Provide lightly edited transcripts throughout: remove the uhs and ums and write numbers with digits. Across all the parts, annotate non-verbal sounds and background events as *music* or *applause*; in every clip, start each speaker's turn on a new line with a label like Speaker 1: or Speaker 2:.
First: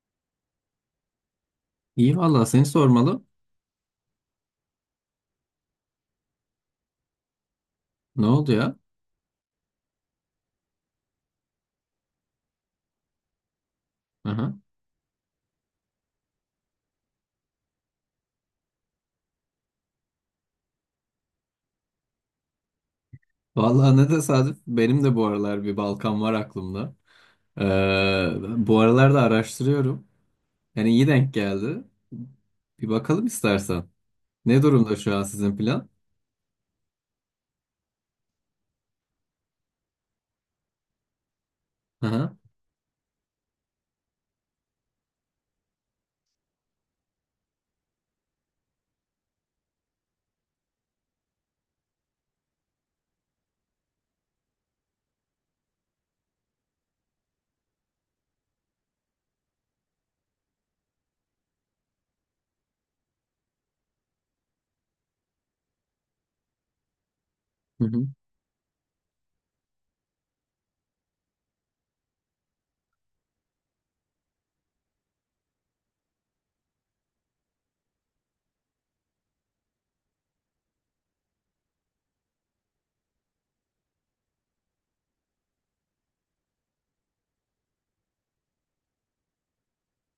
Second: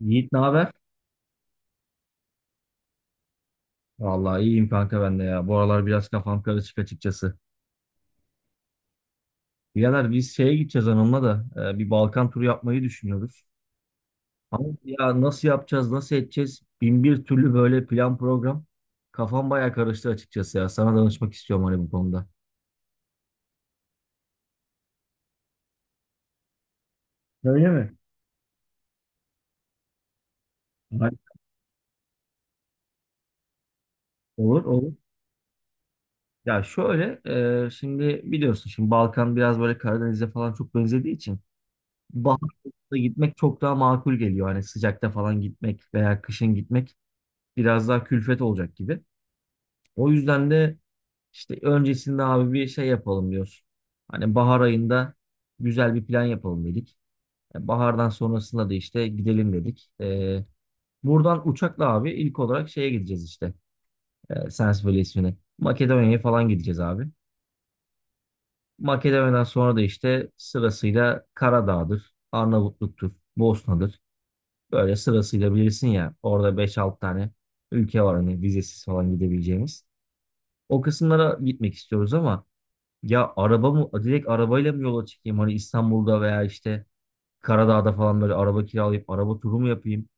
Speaker 1: Yiğit ne haber?
Speaker 2: İyi valla seni sormalı.
Speaker 1: Vallahi iyiyim kanka ben de ya. Bu aralar biraz kafam karışık açıkçası.
Speaker 2: Ne oldu ya?
Speaker 1: Birader biz şeye gideceğiz hanımla da bir Balkan turu yapmayı düşünüyoruz.
Speaker 2: Aha.
Speaker 1: Ama ya nasıl yapacağız, nasıl edeceğiz? Bin bir türlü böyle plan program. Kafam bayağı karıştı açıkçası ya. Sana danışmak istiyorum hani bu konuda.
Speaker 2: Valla ne tesadüf. Benim de bu aralar bir Balkan var aklımda. Ee,
Speaker 1: Öyle mi?
Speaker 2: bu aralar da araştırıyorum. Yani iyi
Speaker 1: Hayır.
Speaker 2: denk geldi. Bir bakalım istersen. Ne
Speaker 1: Olur olur.
Speaker 2: durumda şu an sizin plan?
Speaker 1: Ya şöyle şimdi biliyorsun şimdi Balkan biraz böyle Karadeniz'e falan çok benzediği için
Speaker 2: Aha.
Speaker 1: baharda gitmek çok daha makul geliyor. Hani sıcakta falan gitmek veya kışın gitmek biraz daha külfet olacak gibi. O yüzden de işte öncesinde abi bir şey yapalım diyoruz. Hani bahar ayında güzel bir plan yapalım dedik. Bahardan sonrasında da işte gidelim dedik. Buradan uçakla abi ilk olarak şeye gideceğiz işte. Sens Valisi'ne. Makedonya'ya falan gideceğiz abi.
Speaker 2: Hı hı.
Speaker 1: Makedonya'dan sonra da işte sırasıyla Karadağ'dır, Arnavutluk'tur, Bosna'dır. Böyle sırasıyla bilirsin ya orada beş 6 tane ülke var hani vizesiz falan gidebileceğimiz. O kısımlara gitmek istiyoruz ama ya araba mı direkt arabayla mı yola çıkayım hani İstanbul'da veya işte Karadağ'da falan böyle araba kiralayıp araba turu mu yapayım?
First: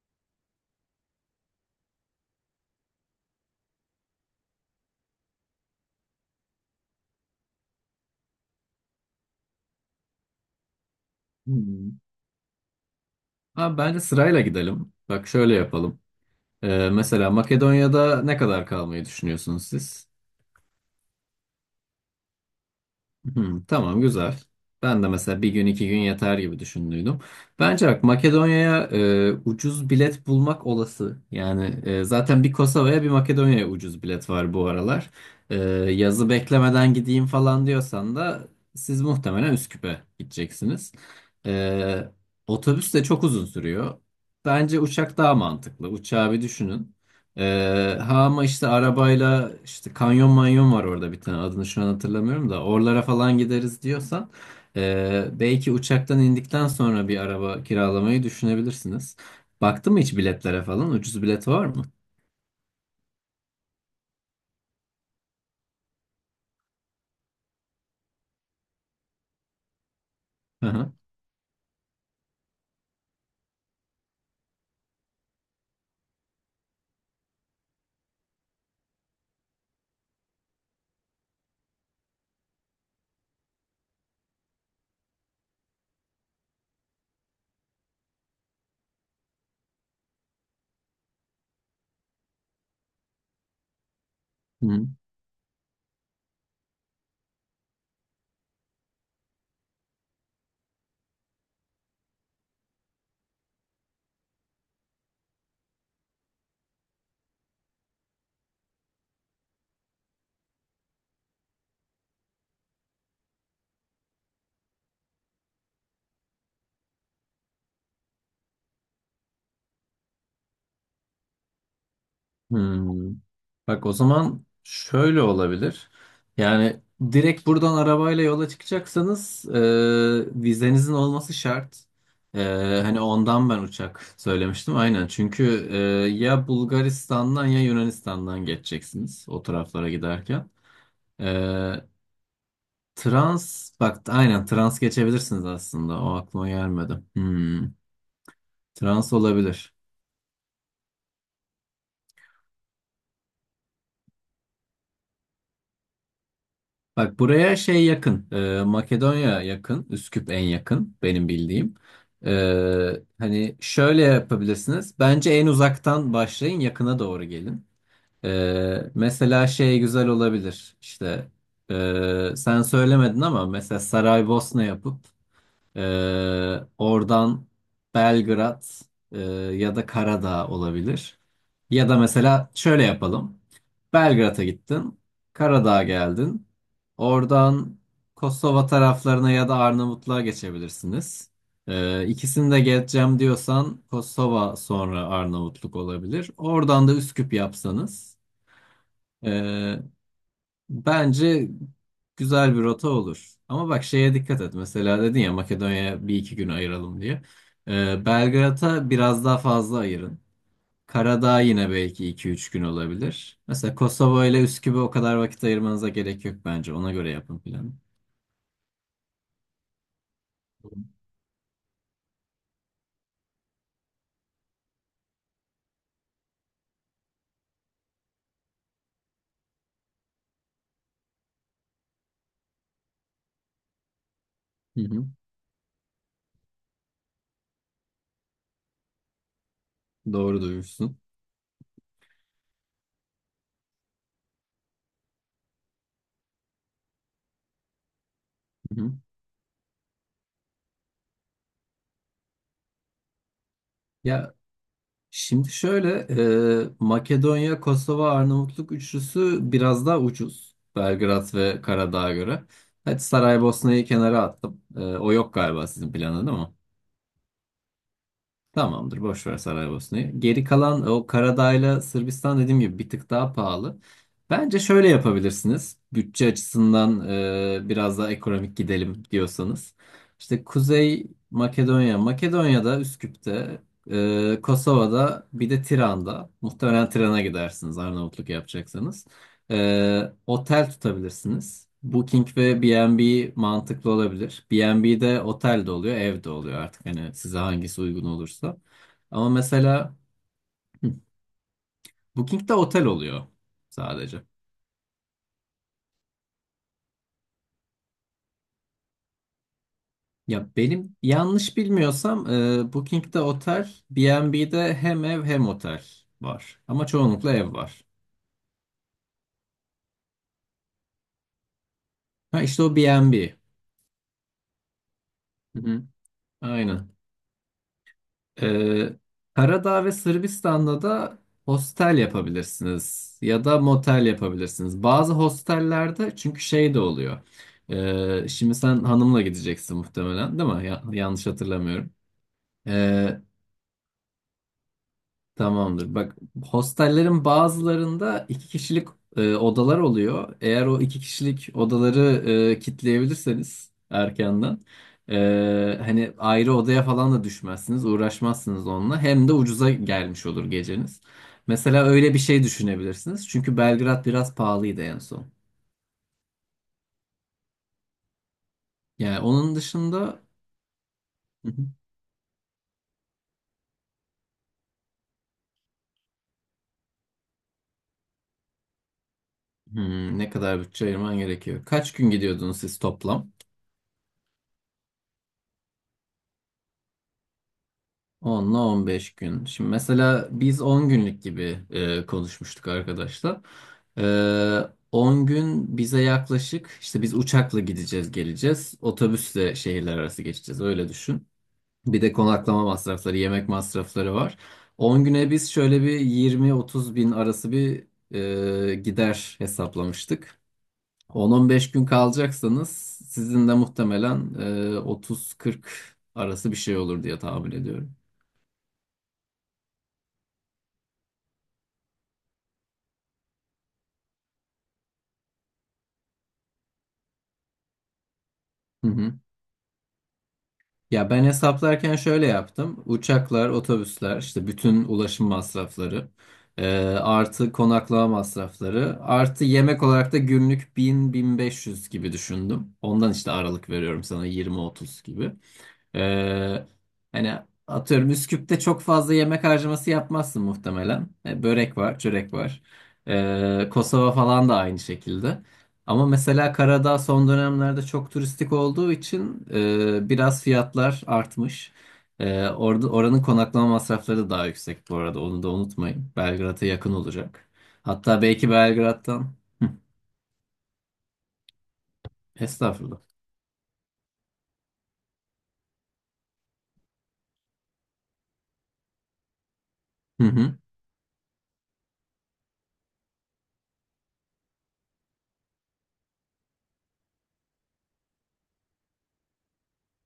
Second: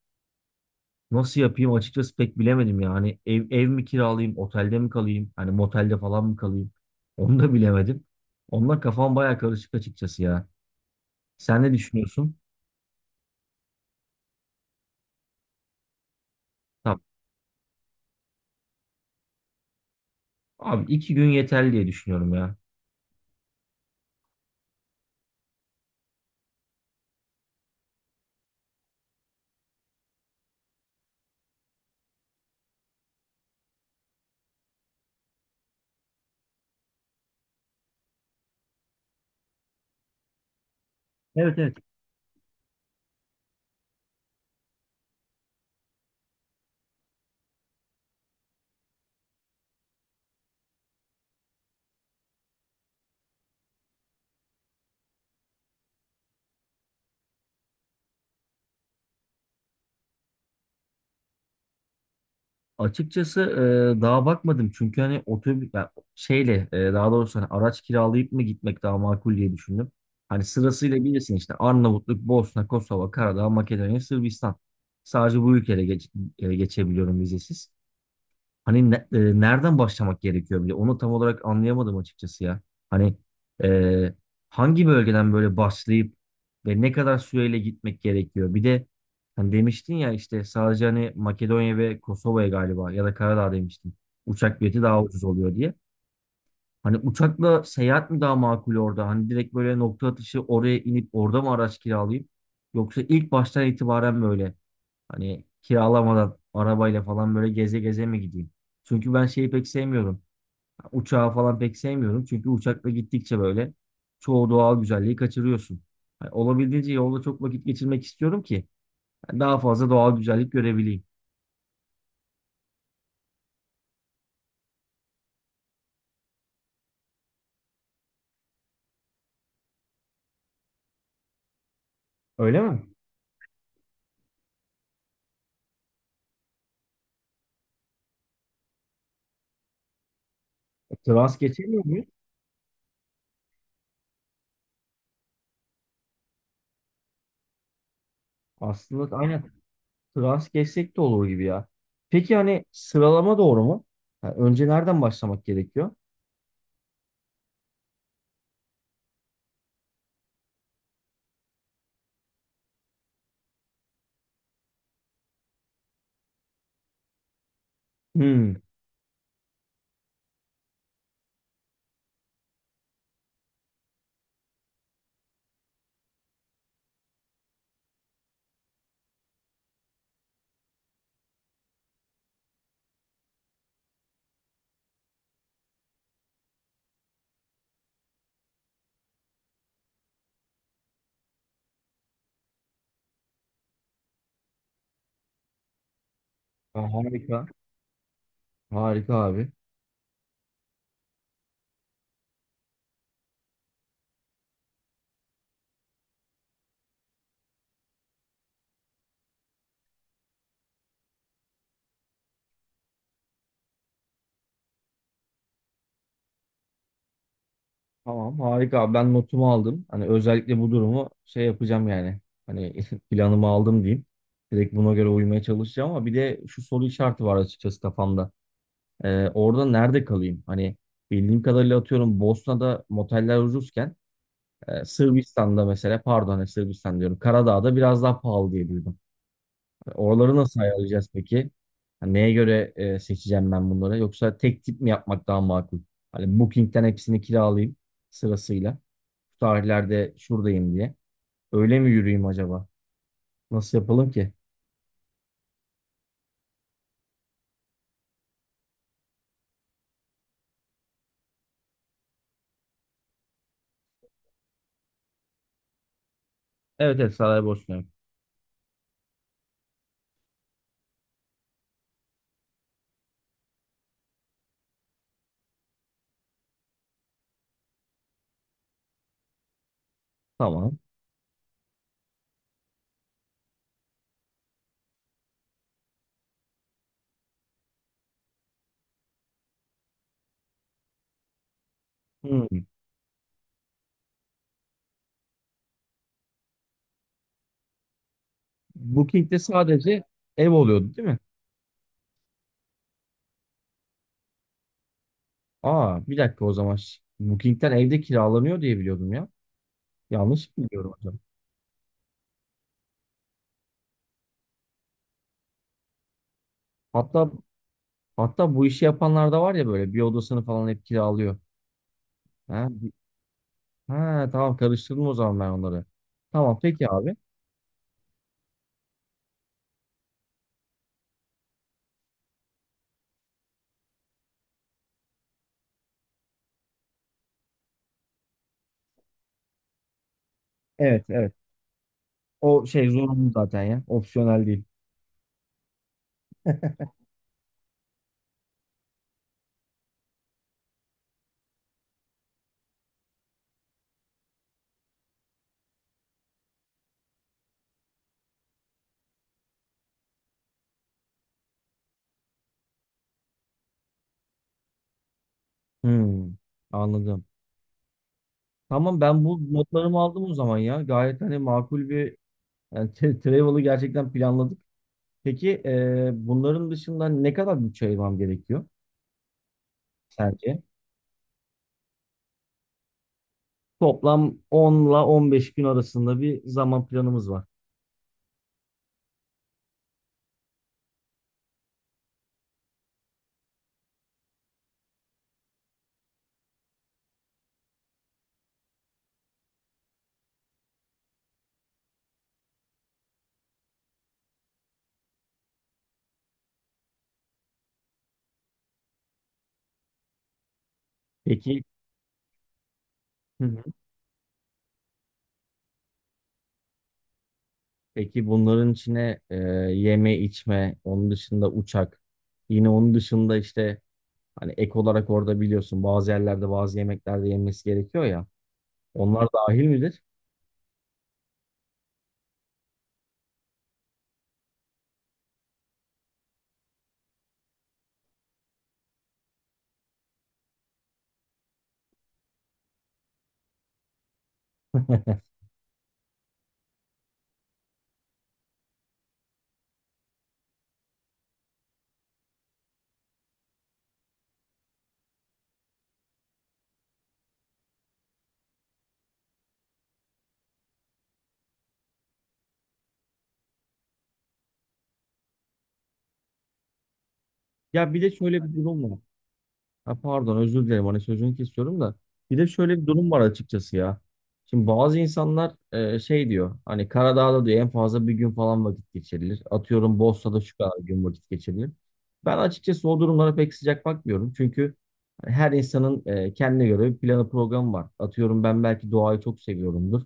Speaker 1: Nasıl yapayım açıkçası pek bilemedim ya. Hani ev mi kiralayayım, otelde mi kalayım? Hani motelde falan mı kalayım? *laughs* Onu da bilemedim. Onunla kafam baya karışık açıkçası ya. Sen ne
Speaker 2: Hmm.
Speaker 1: düşünüyorsun?
Speaker 2: Abi bence sırayla gidelim. Bak şöyle yapalım.
Speaker 1: Tamam.
Speaker 2: Mesela Makedonya'da ne kadar kalmayı düşünüyorsunuz siz?
Speaker 1: Abi iki gün yeterli diye düşünüyorum ya.
Speaker 2: Hı, tamam güzel. Ben de mesela bir gün iki gün yeter gibi düşündüydüm. Bence bak Makedonya'ya ucuz bilet bulmak olası. Yani zaten bir Kosova'ya bir Makedonya'ya ucuz bilet var bu aralar. E, Yazı beklemeden gideyim falan diyorsan da siz muhtemelen Üsküp'e gideceksiniz.
Speaker 1: Evet, evet.
Speaker 2: E, Otobüs de çok uzun sürüyor. Bence uçak daha mantıklı. Uçağı bir düşünün. Ha ama işte arabayla işte kanyon manyon var orada bir tane adını şu an hatırlamıyorum da oralara falan gideriz diyorsan belki uçaktan indikten sonra bir araba kiralamayı düşünebilirsiniz. Baktın mı hiç biletlere falan? Ucuz bilet var mı?
Speaker 1: Açıkçası daha bakmadım çünkü hani otobüs yani şeyle, daha doğrusu hani araç kiralayıp mı gitmek daha makul diye düşündüm. Hani
Speaker 2: Hı
Speaker 1: sırasıyla bilirsin işte Arnavutluk, Bosna, Kosova, Karadağ, Makedonya, Sırbistan. Sadece bu ülkelere geçebiliyorum vizesiz. Hani nereden başlamak gerekiyor bile? Onu tam olarak anlayamadım açıkçası ya. Hani e, hangi bölgeden böyle başlayıp ve ne kadar süreyle gitmek gerekiyor? Bir de hani demiştin ya işte sadece hani Makedonya ve Kosova'ya galiba ya da Karadağ demiştin. Uçak bileti
Speaker 2: hı.
Speaker 1: daha ucuz oluyor diye. Hani uçakla seyahat mi daha makul orada? Hani direkt böyle nokta atışı oraya inip orada mı araç kiralayıp? Yoksa ilk baştan itibaren böyle hani kiralamadan arabayla falan böyle geze geze mi gideyim? Çünkü ben şeyi pek sevmiyorum. Uçağı falan pek sevmiyorum. Çünkü uçakla gittikçe böyle çoğu doğal güzelliği kaçırıyorsun. Hani olabildiğince yolda çok vakit geçirmek istiyorum ki yani daha fazla doğal güzellik görebileyim.
Speaker 2: Hmm. Bak o zaman şöyle olabilir. Yani direkt buradan arabayla yola çıkacaksanız vizenizin olması şart. E,
Speaker 1: Öyle mi?
Speaker 2: Hani ondan ben uçak söylemiştim aynen. Çünkü ya Bulgaristan'dan ya Yunanistan'dan geçeceksiniz o taraflara giderken. E,
Speaker 1: Trans geçemiyor muyuz?
Speaker 2: Trans bak aynen trans geçebilirsiniz aslında. O aklıma gelmedi. Hmm. Trans
Speaker 1: Aslında aynen
Speaker 2: olabilir.
Speaker 1: trans geçsek de olur gibi ya. Peki hani sıralama doğru mu? Yani önce nereden başlamak gerekiyor?
Speaker 2: Bak buraya şey yakın. Makedonya yakın. Üsküp en yakın benim bildiğim. E, Hani şöyle yapabilirsiniz. Bence en uzaktan başlayın yakına doğru gelin.
Speaker 1: Hmm.
Speaker 2: Mesela şey güzel olabilir. İşte sen söylemedin ama mesela Saraybosna yapıp ee, oradan Belgrad e, ya da Karadağ olabilir. Ya da mesela şöyle yapalım. Belgrad'a gittin, Karadağ'a geldin. Oradan Kosova taraflarına ya da Arnavutluğa geçebilirsiniz. İkisini de geçeceğim diyorsan Kosova sonra Arnavutluk olabilir.
Speaker 1: Ha,
Speaker 2: Oradan da Üsküp
Speaker 1: harika.
Speaker 2: yapsanız.
Speaker 1: Harika abi.
Speaker 2: ee, Bence güzel bir rota olur. Ama bak şeye dikkat et. Mesela dedin ya Makedonya'ya bir iki gün ayıralım diye. Belgrad'a biraz daha fazla ayırın. Karadağ yine belki iki üç gün olabilir. Mesela Kosova ile Üsküp'e o kadar vakit ayırmanıza gerek yok bence. Ona göre yapın planı.
Speaker 1: Tamam harika abi, ben notumu aldım. Hani özellikle
Speaker 2: Hı
Speaker 1: bu durumu şey yapacağım yani. Hani *laughs* planımı aldım diyeyim. Direkt buna göre uymaya çalışacağım ama bir de şu soru işareti var açıkçası kafamda. Orada nerede kalayım? Hani bildiğim kadarıyla atıyorum Bosna'da moteller ucuzken,
Speaker 2: hı.
Speaker 1: Sırbistan'da mesela, pardon, hani Sırbistan diyorum, Karadağ'da biraz daha pahalı diye duydum. Oraları
Speaker 2: Doğru
Speaker 1: nasıl
Speaker 2: duymuşsun.
Speaker 1: ayarlayacağız peki? Hani neye göre seçeceğim ben bunları? Yoksa tek tip mi yapmak daha makul? Hani Booking'den hepsini kiralayayım sırasıyla,
Speaker 2: Hı hı.
Speaker 1: şu tarihlerde şuradayım diye. Öyle mi yürüyeyim acaba? Nasıl yapalım ki?
Speaker 2: Ya şimdi şöyle, Makedonya, Kosova, Arnavutluk üçlüsü biraz daha ucuz. Belgrad ve Karadağ'a göre. Hadi Saraybosna'yı kenara attım. E, o yok galiba, sizin planda değil mi?
Speaker 1: Evet, evet, saraya borçluyum.
Speaker 2: Tamamdır, boş ver Saraybosna'yı. Geri kalan o Karadağ'la Sırbistan dediğim gibi bir tık daha pahalı. Bence şöyle yapabilirsiniz. Bütçe açısından biraz daha ekonomik gidelim diyorsanız. İşte
Speaker 1: Tamam.
Speaker 2: Kuzey Makedonya, Makedonya'da Üsküp'te, Kosova'da bir de Tiran'da. Muhtemelen Tiran'a gidersiniz Arnavutluk yapacaksanız. Otel tutabilirsiniz. Booking ve
Speaker 1: Hmm.
Speaker 2: B&B mantıklı olabilir. B&B'de otel de oluyor, ev de oluyor artık, hani size hangisi uygun olursa. Ama
Speaker 1: Booking'de
Speaker 2: mesela
Speaker 1: sadece ev
Speaker 2: hı,
Speaker 1: oluyordu değil mi?
Speaker 2: Booking'de otel oluyor sadece.
Speaker 1: Aa, bir dakika o zaman. Booking'den evde kiralanıyor diye biliyordum ya.
Speaker 2: Ya
Speaker 1: Yanlış mı biliyorum
Speaker 2: benim
Speaker 1: acaba?
Speaker 2: yanlış bilmiyorsam Booking'de otel, B&B'de hem ev hem otel var. Ama
Speaker 1: Hatta,
Speaker 2: çoğunlukla ev var.
Speaker 1: hatta bu işi yapanlar da var ya, böyle bir odasını falan hep kiralıyor.
Speaker 2: Ha işte
Speaker 1: Ha,
Speaker 2: o B&B.
Speaker 1: tamam, karıştırdım o zaman ben
Speaker 2: Hı hı.
Speaker 1: onları. Tamam peki
Speaker 2: Aynen.
Speaker 1: abi.
Speaker 2: Ee, Karadağ ve Sırbistan'da da hostel yapabilirsiniz ya da motel yapabilirsiniz. Bazı hostellerde çünkü şey de oluyor. Şimdi sen hanımla gideceksin muhtemelen, değil mi?
Speaker 1: Evet,
Speaker 2: Yanlış
Speaker 1: evet.
Speaker 2: hatırlamıyorum.
Speaker 1: O şey zorunlu zaten ya. Opsiyonel değil.
Speaker 2: Tamamdır. Bak hostellerin bazılarında iki kişilik odalar oluyor. Eğer o iki kişilik odaları kitleyebilirseniz erkenden hani ayrı odaya falan da düşmezsiniz, uğraşmazsınız onunla. Hem de ucuza gelmiş olur geceniz. Mesela öyle bir şey düşünebilirsiniz. Çünkü Belgrad biraz pahalıydı en son.
Speaker 1: Hmm, anladım. Tamam,
Speaker 2: Yani
Speaker 1: ben bu
Speaker 2: onun
Speaker 1: notlarımı
Speaker 2: dışında.
Speaker 1: aldım o zaman ya. Gayet hani
Speaker 2: Hı hı.
Speaker 1: makul bir, yani travel'ı gerçekten planladık. Peki, bunların dışında ne kadar bütçe ayırmam gerekiyor
Speaker 2: Hmm, ne kadar
Speaker 1: sence?
Speaker 2: bütçe ayırman gerekiyor? Kaç gün gidiyordunuz siz toplam?
Speaker 1: Toplam 10'la 15 gün arasında bir zaman planımız var.
Speaker 2: 10'la 15 gün. Şimdi mesela biz 10 günlük gibi konuşmuştuk arkadaşlar. E, 10 gün bize yaklaşık işte biz uçakla gideceğiz geleceğiz. Otobüsle şehirler arası geçeceğiz öyle düşün. Bir de konaklama masrafları, yemek masrafları var. 10 güne biz şöyle bir 20-30 bin arası bir gider hesaplamıştık.
Speaker 1: Peki.
Speaker 2: 10-15 gün kalacaksanız
Speaker 1: Hı
Speaker 2: sizin de
Speaker 1: hı.
Speaker 2: muhtemelen 30-40 arası bir şey olur diye tahmin ediyorum.
Speaker 1: Peki bunların içine yeme içme, onun dışında uçak, yine onun dışında işte hani ek olarak, orada biliyorsun bazı yerlerde bazı yemeklerde yenmesi gerekiyor ya.
Speaker 2: Hı hı.
Speaker 1: Onlar dahil midir?
Speaker 2: Ya ben hesaplarken şöyle yaptım. Uçaklar, otobüsler, işte bütün ulaşım masrafları, artı konaklama masrafları, artı yemek olarak da günlük 1000-1500 gibi düşündüm. Ondan işte aralık veriyorum sana 20-30
Speaker 1: *laughs*
Speaker 2: gibi. Ee, hani atıyorum Üsküp'te çok fazla yemek harcaması yapmazsın muhtemelen. E, börek var, çörek var. Kosova falan da aynı şekilde. Ama mesela Karadağ son dönemlerde çok turistik olduğu için biraz fiyatlar artmış. E, orada oranın konaklama masrafları da daha yüksek bu arada. Onu da unutmayın. Belgrad'a yakın olacak.
Speaker 1: Ya bir de
Speaker 2: Hatta
Speaker 1: şöyle
Speaker 2: belki
Speaker 1: bir durum var.
Speaker 2: Belgrad'dan. Hı,
Speaker 1: Ha, pardon, özür dilerim hani sözünü kesiyorum da bir de şöyle bir
Speaker 2: estağfurullah.
Speaker 1: durum var açıkçası ya. Şimdi bazı insanlar şey diyor, hani Karadağ'da diyor en fazla bir gün falan vakit geçirilir. Atıyorum
Speaker 2: Hı
Speaker 1: Bosna'da şu
Speaker 2: hı.
Speaker 1: kadar gün vakit geçirilir. Ben açıkçası o durumlara pek sıcak bakmıyorum. Çünkü her insanın kendine göre bir planı programı var. Atıyorum ben belki doğayı çok seviyorumdur.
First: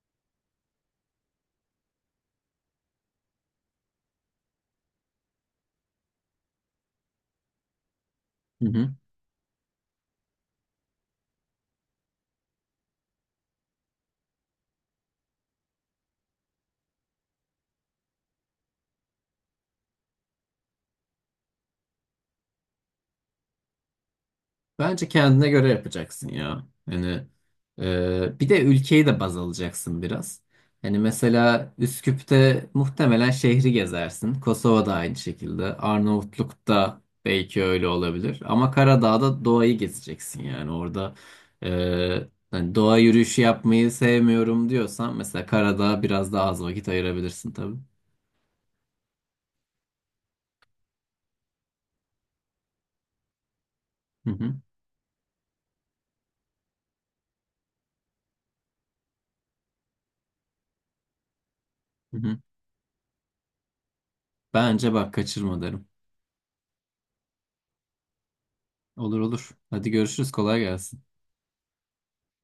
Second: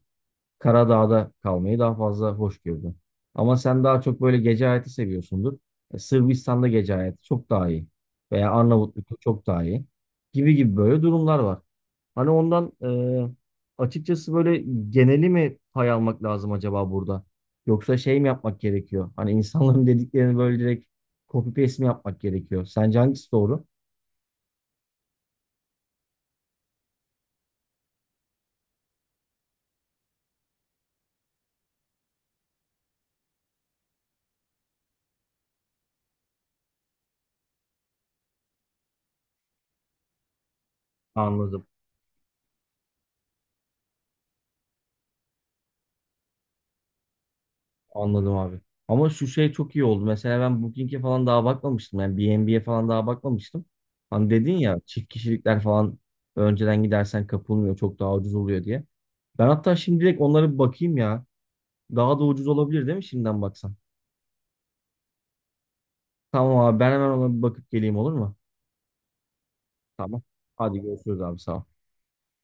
Speaker 1: Karadağ'da kalmayı daha fazla hoş gördüm. Ama sen daha çok böyle gece hayatı seviyorsundur. Sırbistan'da gece hayatı çok daha iyi. Veya
Speaker 2: Hı hı.
Speaker 1: Arnavutluk'ta çok daha iyi. Gibi gibi böyle durumlar var. Hani ondan e, açıkçası böyle geneli mi pay almak lazım acaba burada? Yoksa şey mi yapmak gerekiyor? Hani insanların *laughs* dediklerini böyle direkt copy paste mi yapmak gerekiyor? Sence hangisi doğru?
Speaker 2: Bence kendine göre yapacaksın ya. Yani bir de ülkeyi de baz alacaksın biraz. Hani mesela Üsküp'te muhtemelen şehri gezersin. Kosova'da aynı şekilde. Arnavutluk'ta belki öyle olabilir. Ama Karadağ'da doğayı gezeceksin yani. Orada
Speaker 1: Anladım.
Speaker 2: hani doğa yürüyüşü yapmayı sevmiyorum diyorsan mesela Karadağ'a biraz daha az vakit ayırabilirsin tabii.
Speaker 1: Anladım abi. Ama şu şey çok iyi oldu. Mesela ben Booking'e falan daha bakmamıştım. Yani B&B'ye falan daha bakmamıştım. Hani
Speaker 2: Hı
Speaker 1: dedin
Speaker 2: hı,
Speaker 1: ya çift kişilikler falan önceden gidersen kapılmıyor, çok daha ucuz oluyor diye. Ben hatta şimdi direkt onlara bir bakayım ya.
Speaker 2: hı
Speaker 1: Daha da
Speaker 2: hı.
Speaker 1: ucuz olabilir değil mi şimdiden baksan?
Speaker 2: Bence bak kaçırma derim.
Speaker 1: Tamam abi, ben hemen ona bir bakıp geleyim, olur mu?
Speaker 2: Olur olur. Hadi
Speaker 1: Tamam.
Speaker 2: görüşürüz. Kolay
Speaker 1: Hadi
Speaker 2: gelsin.
Speaker 1: görüşürüz abi, sağ ol.